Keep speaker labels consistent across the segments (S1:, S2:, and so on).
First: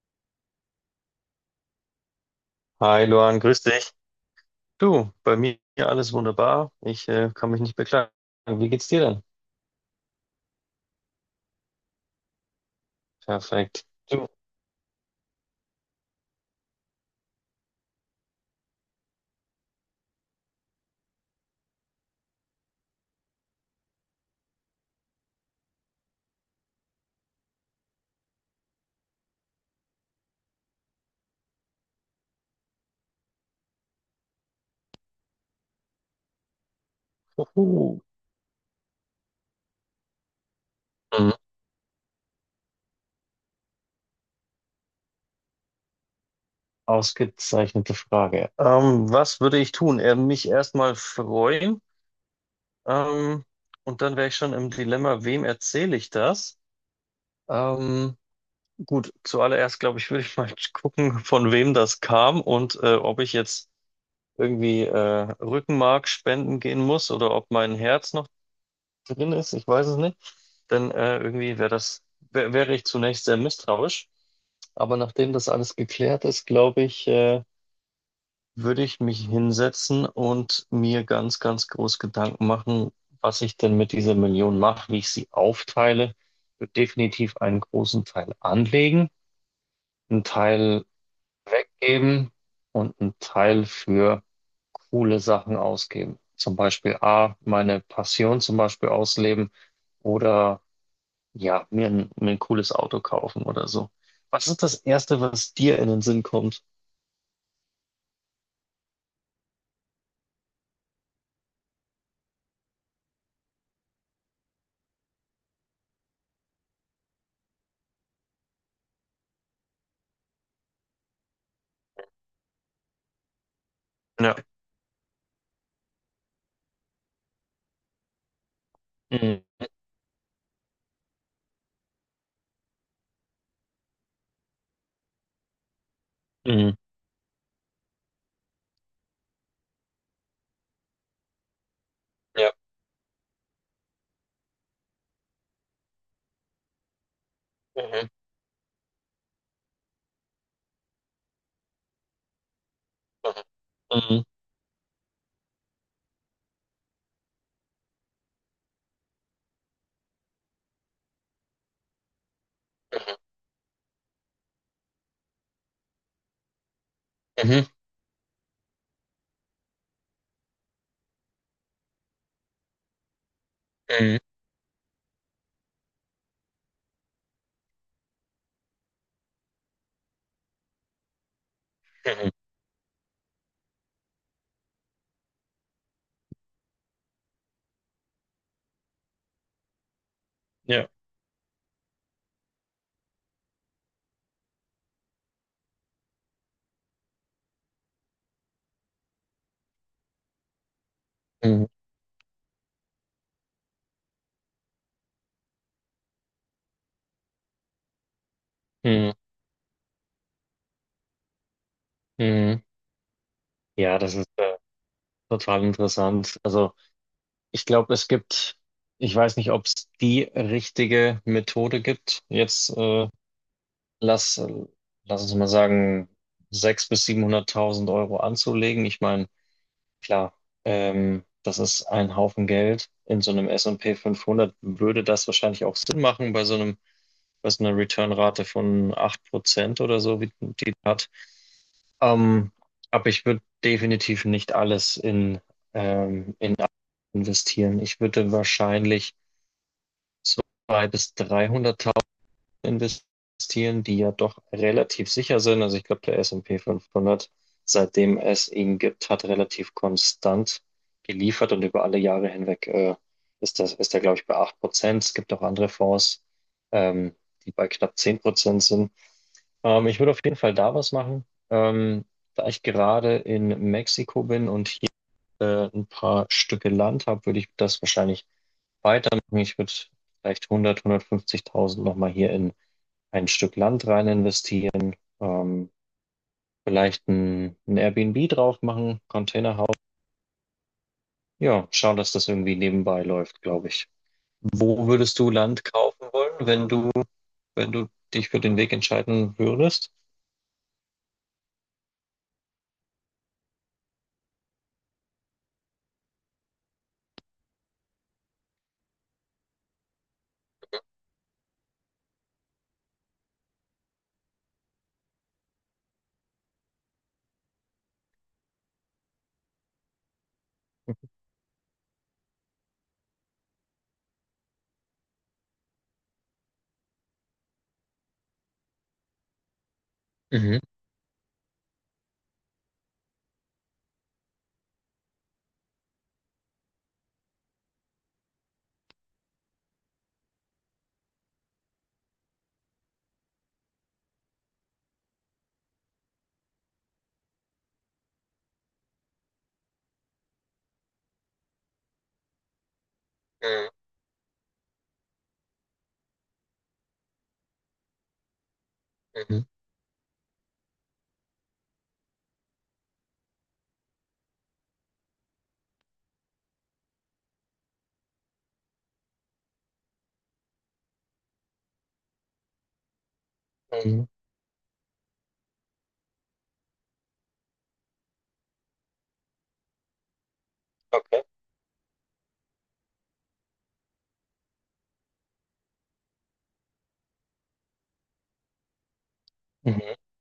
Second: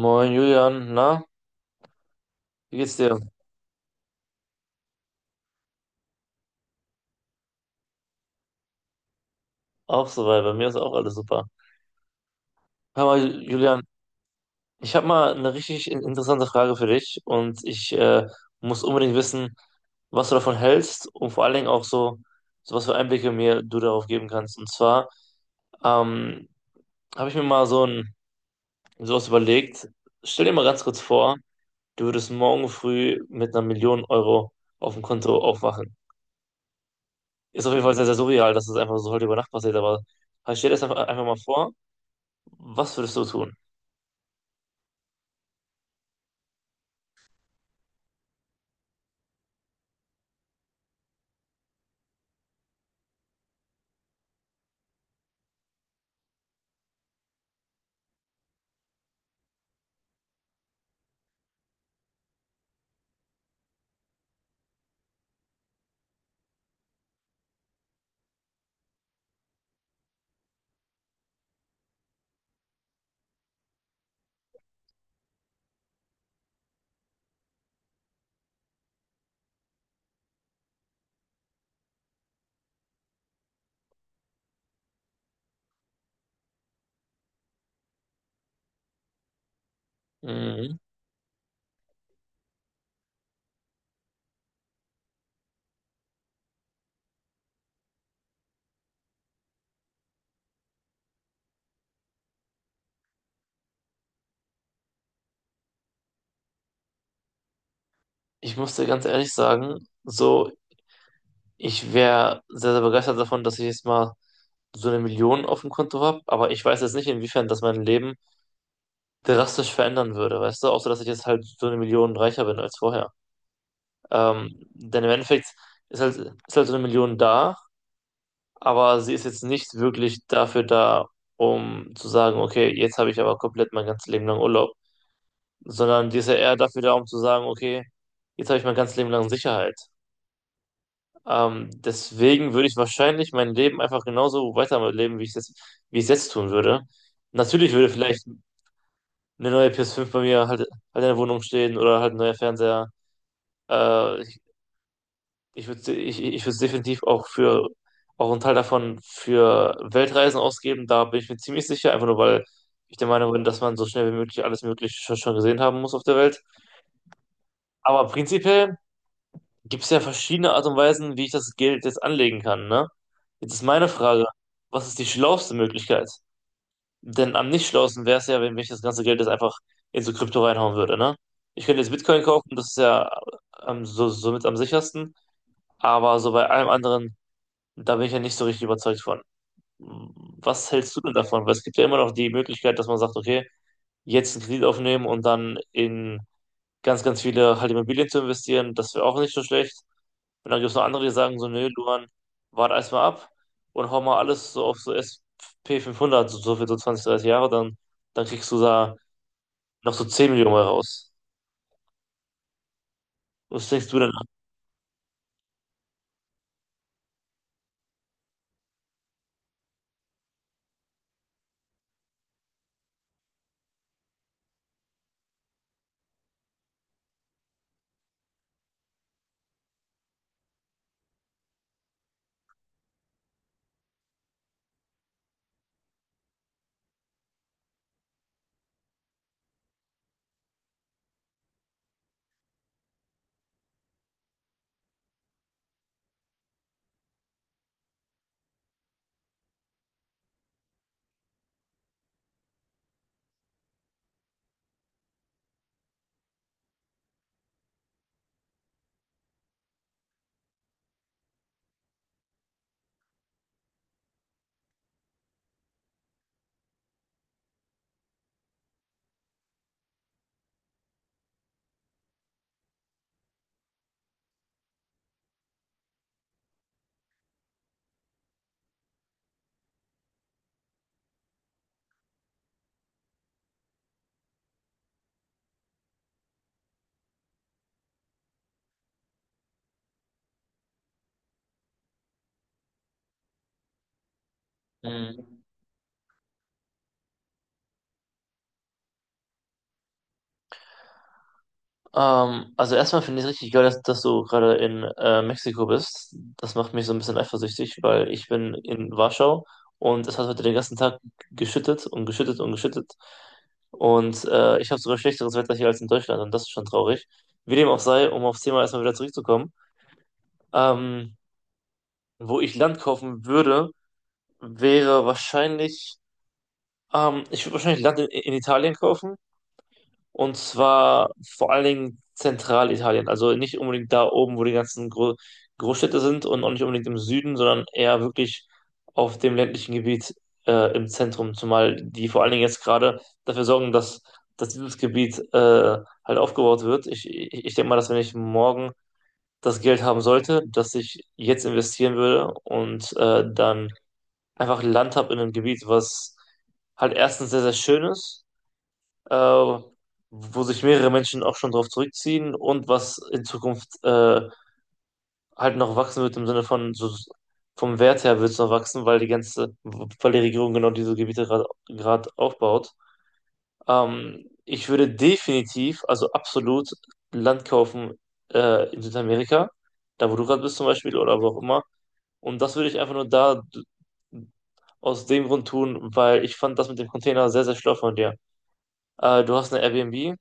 S1: Moin Julian, na, wie geht's
S2: Hi
S1: dir?
S2: Luan, grüß dich. Du, bei mir alles wunderbar. Ich kann mich nicht beklagen. Wie geht's dir denn?
S1: Auch soweit, bei mir ist auch alles super. Hör mal, Julian,
S2: Perfekt. Du,
S1: ich habe mal eine richtig interessante Frage für dich und ich muss unbedingt wissen, was du davon hältst und vor allen Dingen auch so was für Einblicke mir du darauf geben kannst. Und zwar ähm, habe ich mir mal so ein sowas überlegt. Stell dir mal ganz kurz vor, du würdest morgen früh mit einer Million Euro auf dem Konto aufwachen. Ist auf jeden Fall
S2: uhu.
S1: sehr, sehr surreal, dass das einfach so heute über Nacht passiert, aber halt stell dir das einfach
S2: Mhm.
S1: mal vor. Was würdest du tun?
S2: Ausgezeichnete Frage. Was würde ich tun? Mich erstmal freuen. Ähm, und dann wäre ich schon im Dilemma, wem erzähle ich das? Ähm, gut, zuallererst glaube ich, würde ich mal gucken, von wem das kam und ob ich jetzt irgendwie Rückenmark spenden gehen muss oder ob mein Herz noch drin ist, ich weiß es nicht. Dann irgendwie wäre ich zunächst sehr misstrauisch. Aber nachdem das alles geklärt ist, glaube ich, würde ich mich hinsetzen und mir ganz, ganz groß Gedanken machen, was ich denn mit dieser Million mache, wie ich sie aufteile. Ich würde definitiv einen großen Teil anlegen, einen
S1: Mhm.
S2: Teil weggeben und einen Teil für coole Sachen ausgeben. Zum Beispiel A, meine Passion zum Beispiel ausleben oder ja, mir ein cooles Auto kaufen oder so. Was ist das Erste, was dir in den Sinn kommt?
S1: Ich muss dir ganz ehrlich sagen, so, ich wäre sehr, sehr begeistert davon, dass ich jetzt mal so eine Million auf dem Konto habe, aber ich weiß jetzt nicht, inwiefern das mein Leben drastisch verändern würde, weißt du? Außer, dass ich jetzt halt so eine Million reicher bin als vorher.
S2: Ja.
S1: Denn im Endeffekt ist halt so eine Million da, aber sie ist
S2: Mhm.
S1: jetzt nicht wirklich dafür da, um zu sagen, okay, jetzt habe ich aber komplett mein ganzes Leben lang Urlaub, sondern die ist ja eher
S2: Mhm.
S1: dafür da, um zu sagen, okay, jetzt habe ich mein ganzes Leben lang Sicherheit. Deswegen
S2: Ja.
S1: würde ich wahrscheinlich mein Leben einfach genauso weiterleben, wie ich es jetzt tun würde. Natürlich würde
S2: Mhm.
S1: vielleicht eine neue PS5 bei mir halt in der Wohnung stehen oder halt ein neuer Fernseher. Äh,
S2: Mhm.
S1: ich, ich würde definitiv auch einen Teil davon für Weltreisen ausgeben. Da bin ich mir ziemlich sicher, einfach nur weil ich der Meinung bin, dass man so schnell wie möglich alles Mögliche schon gesehen haben muss auf der Welt.
S2: Mhm.
S1: Aber prinzipiell gibt es ja verschiedene Art und Weisen, wie ich das Geld jetzt anlegen kann, ne? Jetzt ist meine
S2: Mhm.
S1: Frage, was ist die schlauste Möglichkeit? Denn am nicht schlausten wäre es ja, wenn ich das ganze Geld jetzt einfach in so Krypto reinhauen würde, ne? Ich könnte jetzt Bitcoin
S2: Mhm.
S1: kaufen, das ist ja somit am sichersten, aber so bei allem anderen, da bin ich ja nicht so richtig überzeugt von. Was
S2: Ja.
S1: hältst du denn davon? Weil es gibt ja immer noch die Möglichkeit, dass man sagt, okay, jetzt einen Kredit aufnehmen und dann in ganz, ganz viele halt Immobilien zu investieren, das wäre auch nicht so schlecht. Und dann gibt es noch andere, die sagen so,
S2: Mhm.
S1: nö, Luan, wart erstmal ab und hau mal alles so auf so S&P 500 so für so 20, 30 Jahre, dann kriegst du da
S2: Mhm.
S1: noch so 10 Millionen mal raus.
S2: Mhm.
S1: Was denkst
S2: Ja,
S1: du denn?
S2: das ist total interessant. Also ich glaube, ich weiß nicht, ob es die richtige Methode gibt. Jetzt lass, lass uns mal sagen, 600.000 bis 700.000 € anzulegen. Ich meine, klar, das ist ein Haufen Geld. In so einem S&P 500 würde das wahrscheinlich auch Sinn machen bei so einem, bei so einer Return-Rate von 8% oder so, wie die hat. Ähm, aber ich würde definitiv nicht alles in investieren. Ich würde wahrscheinlich 200.000 bis 300.000 investieren, die ja doch relativ sicher sind. Also ich glaube, der S&P 500, seitdem es ihn gibt, hat relativ konstant geliefert, und über alle Jahre hinweg ist er, glaube ich, bei 8%. Es gibt auch andere Fonds, ähm, die bei knapp 10% sind. Ich würde auf jeden Fall da was machen. Da ich gerade in Mexiko bin und hier ein paar Stücke Land habe, würde ich das wahrscheinlich weitermachen. Ich würde vielleicht 100, 150.000 nochmal hier in ein Stück Land rein investieren. Vielleicht ein Airbnb drauf machen, Containerhaus. Ja, schauen, dass das irgendwie nebenbei läuft, glaube ich. Wo würdest
S1: Mhm.
S2: du Land kaufen wollen, wenn du dich für den Weg entscheiden würdest?
S1: Also erstmal finde ich es richtig geil, dass du gerade in Mexiko bist. Das macht mich so ein bisschen eifersüchtig, weil ich bin in Warschau und es hat heute den ganzen Tag geschüttet und geschüttet und geschüttet. Und ich habe sogar schlechteres Wetter hier als in Deutschland und das ist schon traurig. Wie dem auch sei, um aufs Thema erstmal wieder zurückzukommen. Ähm, wo ich Land kaufen würde, wäre wahrscheinlich, ich würde wahrscheinlich Land in Italien kaufen. Und
S2: Mhm.
S1: zwar vor allen Dingen Zentralitalien. Also nicht unbedingt da oben, wo die ganzen Großstädte sind und auch nicht unbedingt im Süden, sondern eher wirklich auf dem ländlichen Gebiet im Zentrum. Zumal die vor allen Dingen jetzt gerade dafür sorgen, dass dieses Gebiet halt aufgebaut wird. Ich denke mal, dass wenn ich morgen das Geld haben sollte, dass ich jetzt investieren würde und dann
S2: Mhm.
S1: einfach Land habe in einem Gebiet, was halt erstens sehr, sehr schön ist, äh,
S2: Mhm.
S1: wo sich mehrere Menschen auch schon drauf zurückziehen und was in Zukunft halt noch wachsen wird im Sinne von so vom Wert her wird es noch wachsen, weil die Regierung genau diese Gebiete gerade aufbaut.
S2: Mhm.
S1: Ich würde definitiv, also absolut Land kaufen in Südamerika, da wo du gerade bist zum Beispiel oder
S2: Okay.
S1: wo auch immer und das würde ich einfach nur da aus dem Grund tun, weil ich fand das mit dem Container sehr, sehr schlau von dir. Du hast eine
S2: Mhm.
S1: Airbnb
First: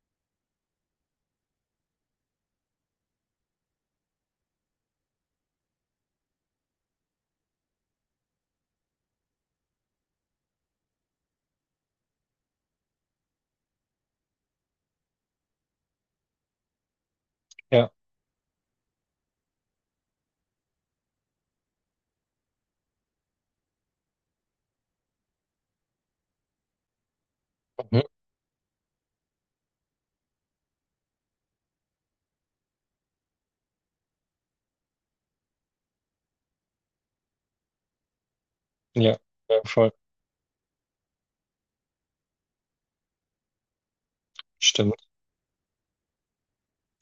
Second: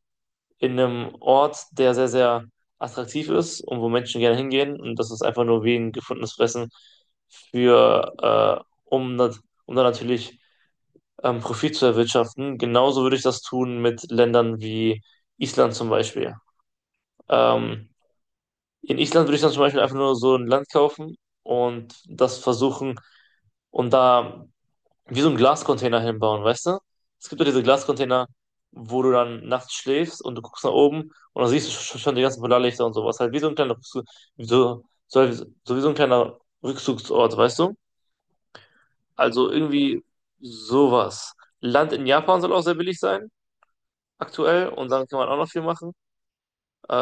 S1: in einem Ort, der sehr, sehr attraktiv ist und wo Menschen gerne hingehen. Und das ist einfach nur wie ein gefundenes Fressen für, äh, um, nat- um dann natürlich Profit zu erwirtschaften. Genauso würde ich das tun mit Ländern wie Island zum Beispiel. Ähm,
S2: Ja.
S1: in Island würde ich dann zum Beispiel einfach nur so ein Land kaufen und das versuchen und da wie so einen Glascontainer hinbauen, weißt du? Es gibt ja diese
S2: Mhm.
S1: Glascontainer, wo du dann nachts schläfst und du guckst nach oben und dann siehst du schon die ganzen Polarlichter und sowas. Halt wie so ein kleiner Rückzug, wie so, so, halt- so wie so ein kleiner Rückzugsort, weißt du?
S2: Ja.
S1: Also
S2: Ja, voll.
S1: irgendwie sowas. Land in Japan soll auch sehr billig sein, aktuell, und dann
S2: Stimmt.
S1: kann man auch noch viel machen.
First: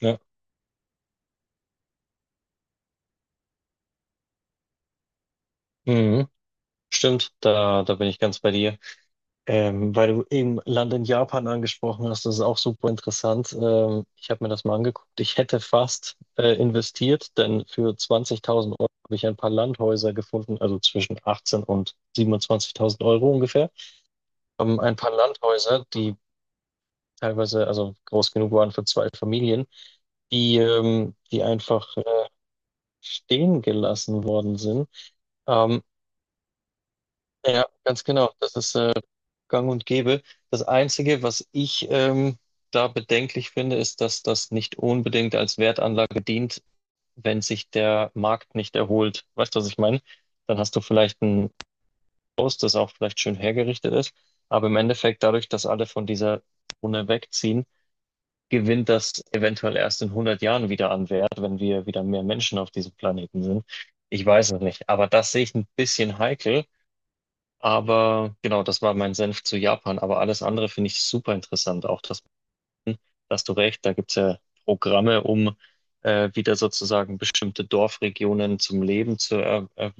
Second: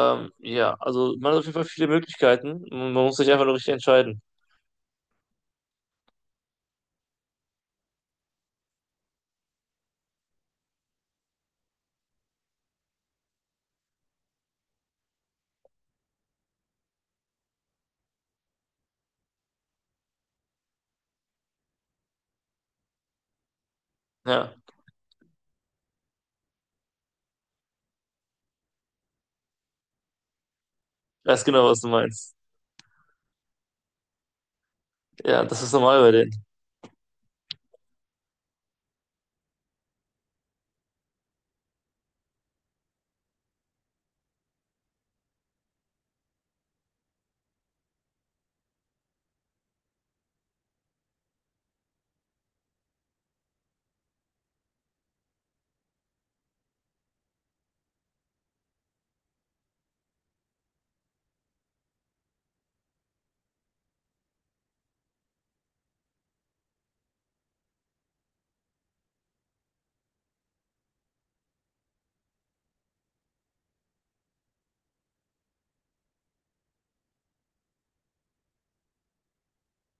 S2: Ja.
S1: Ja, also man hat auf jeden Fall viele Möglichkeiten. Man muss sich einfach nur richtig entscheiden.
S2: Mhm. Stimmt. Da bin ich ganz bei dir. Weil du eben Land in Japan angesprochen hast, das ist auch super interessant. Ich habe mir das mal angeguckt. Ich hätte fast investiert, denn für 20.000 € habe ich ein paar Landhäuser gefunden, also zwischen 18 und 27.000 € ungefähr.
S1: Ja,
S2: Ein paar Landhäuser, die teilweise also groß genug waren für zwei Familien, die
S1: weiß genau, was du
S2: einfach
S1: meinst.
S2: stehen gelassen worden sind.
S1: Ja, das ist
S2: Ähm,
S1: normal bei den
S2: ja, ganz genau. Das ist gang und gäbe. Das Einzige, was ich da bedenklich finde, ist, dass das nicht unbedingt als Wertanlage dient, wenn sich der Markt nicht erholt. Weißt du, was ich meine? Dann hast du vielleicht ein Haus, das auch vielleicht schön hergerichtet ist, aber im Endeffekt, dadurch, dass alle von dieser Zone wegziehen, gewinnt das eventuell erst in 100 Jahren wieder an Wert, wenn wir wieder mehr Menschen auf diesem Planeten sind. Ich weiß es nicht, aber das sehe ich ein bisschen heikel, aber genau, das war mein Senf zu Japan. Aber alles andere finde ich super interessant. Auch das, da hast du recht, da gibt es ja Programme, um wieder sozusagen bestimmte Dorfregionen zum Leben zu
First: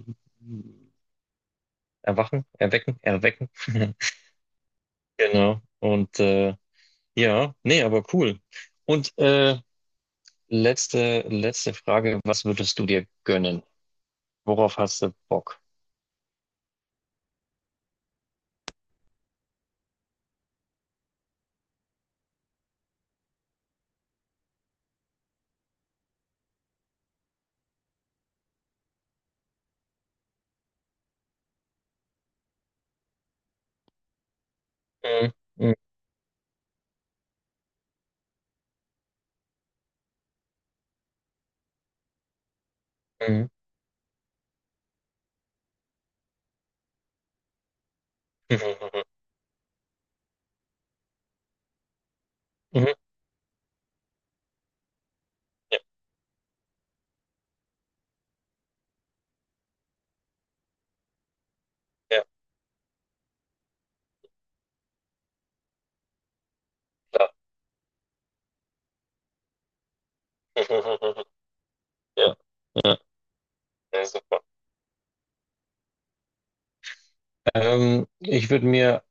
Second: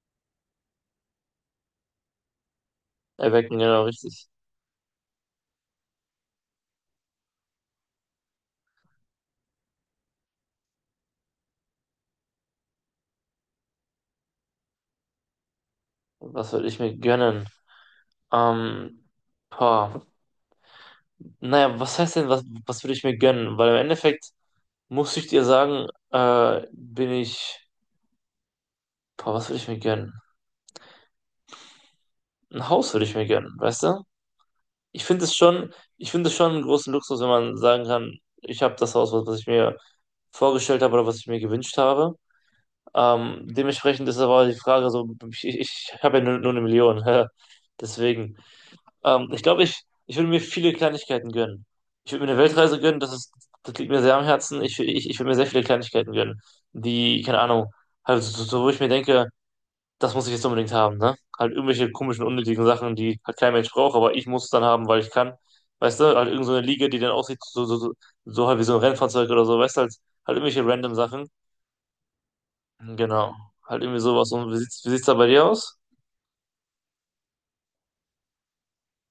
S2: erwachen, erwecken, erwecken.
S1: Erwecken, genau, richtig.
S2: Genau. Und ja, nee, aber cool. Und letzte Frage, was würdest du dir gönnen? Worauf hast du Bock?
S1: Was würde ich mir gönnen? Ähm, boah. Naja, was heißt denn, was würde ich mir gönnen? Weil im Endeffekt muss ich dir sagen, bin ich, boah, was würde ich mir gönnen? Ein Haus würde ich mir gönnen, weißt du? Ich finde
S2: Mhm.
S1: es schon,
S2: Mhm.
S1: ich finde es schon einen großen Luxus, wenn man sagen kann, ich habe das Haus, was ich mir vorgestellt habe oder was ich mir gewünscht habe.
S2: Mhm.
S1: Dementsprechend ist aber die Frage so, ich habe ja nur eine Million, deswegen.
S2: Mhm.
S1: Ich glaube, ich würde mir viele Kleinigkeiten gönnen. Ich würde mir eine Weltreise
S2: Mhm. Mhm.
S1: gönnen, das liegt mir sehr am Herzen. Ich würde mir sehr viele
S2: Ja,
S1: Kleinigkeiten gönnen, die, keine Ahnung, halt wo ich mir denke, das muss ich jetzt unbedingt haben, ne? Halt irgendwelche komischen,
S2: ja,
S1: unnötigen Sachen, die halt kein Mensch braucht, aber ich muss es dann haben, weil ich kann. Weißt du, halt irgend so eine Liege, die dann
S2: klar.
S1: aussieht, so halt wie so ein Rennfahrzeug oder so, weißt du, halt irgendwelche random Sachen.
S2: Ja.
S1: Genau. Halt irgendwie
S2: Ja,
S1: sowas.
S2: super.
S1: Und wie sieht's da bei dir aus?
S2: Ich würde mir,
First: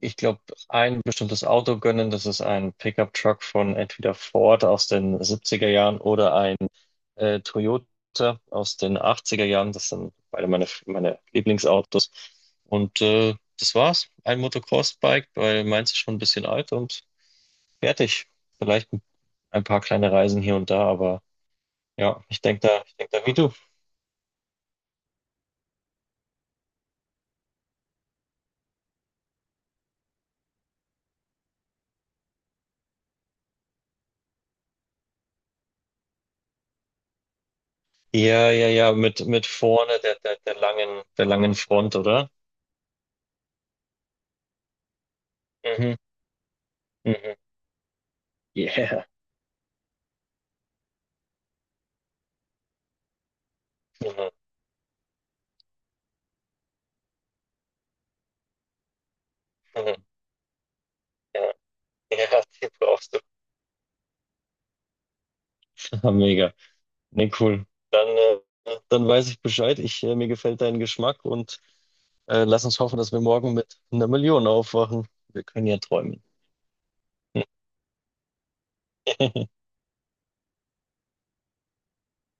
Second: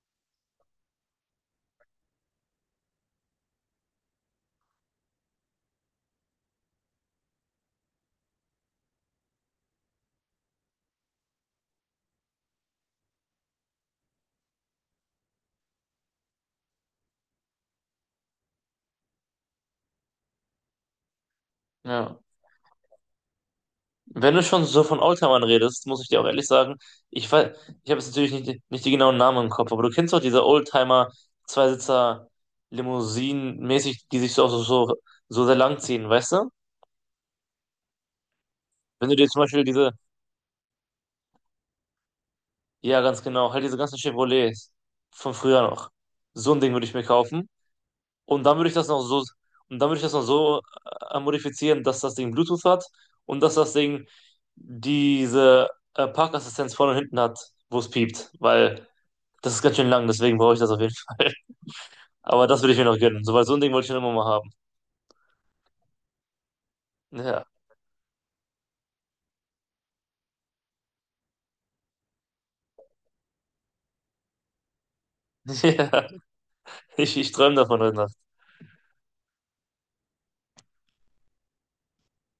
S2: ich glaube, ein bestimmtes Auto gönnen. Das ist ein Pickup-Truck von entweder Ford aus den 70 Jahren oder ein Toyota aus den 80 Jahren. Das sind beide meine Lieblingsautos. Und das war's. Ein Motocross-Bike, weil meins ist schon ein bisschen alt und fertig. Vielleicht ein paar kleine Reisen hier und da, aber
S1: Ja.
S2: ja, ich denk da wie du.
S1: Wenn du schon so von Oldtimern redest, muss ich dir auch ehrlich sagen, ich weiß, ich habe jetzt natürlich nicht, nicht die genauen Namen im Kopf, aber du kennst doch diese Oldtimer Zweisitzer Limousinen mäßig, die sich so sehr lang ziehen, weißt du?
S2: Ja, ja, ja,
S1: Wenn du
S2: mit,
S1: dir zum
S2: mit
S1: Beispiel diese,
S2: vorne der langen Front, oder?
S1: ja ganz genau, halt diese ganzen Chevrolets von früher noch,
S2: Mhm.
S1: so ein Ding würde ich mir
S2: Mhm.
S1: kaufen und dann würde ich das noch
S2: Yeah.
S1: so, und dann würde ich das noch so modifizieren, dass das Ding Bluetooth hat und dass das Ding
S2: Mhm.
S1: diese Parkassistenz vorne und hinten hat, wo es piept, weil Das ist ganz schön
S2: Mhm.
S1: lang, deswegen brauche ich das auf jeden Fall.
S2: Ja, ja,
S1: Aber das
S2: die
S1: würde ich mir noch
S2: brauchst du.
S1: gönnen. So, weil so ein Ding wollte ich schon immer mal haben.
S2: Ah, mega. Ne,
S1: Ja.
S2: cool. Dann weiß ich Bescheid. Mir gefällt dein Geschmack, und lass uns hoffen, dass wir morgen mit einer Million aufwachen. Wir können ja
S1: Ja.
S2: träumen.
S1: Ich träume davon heute Nacht.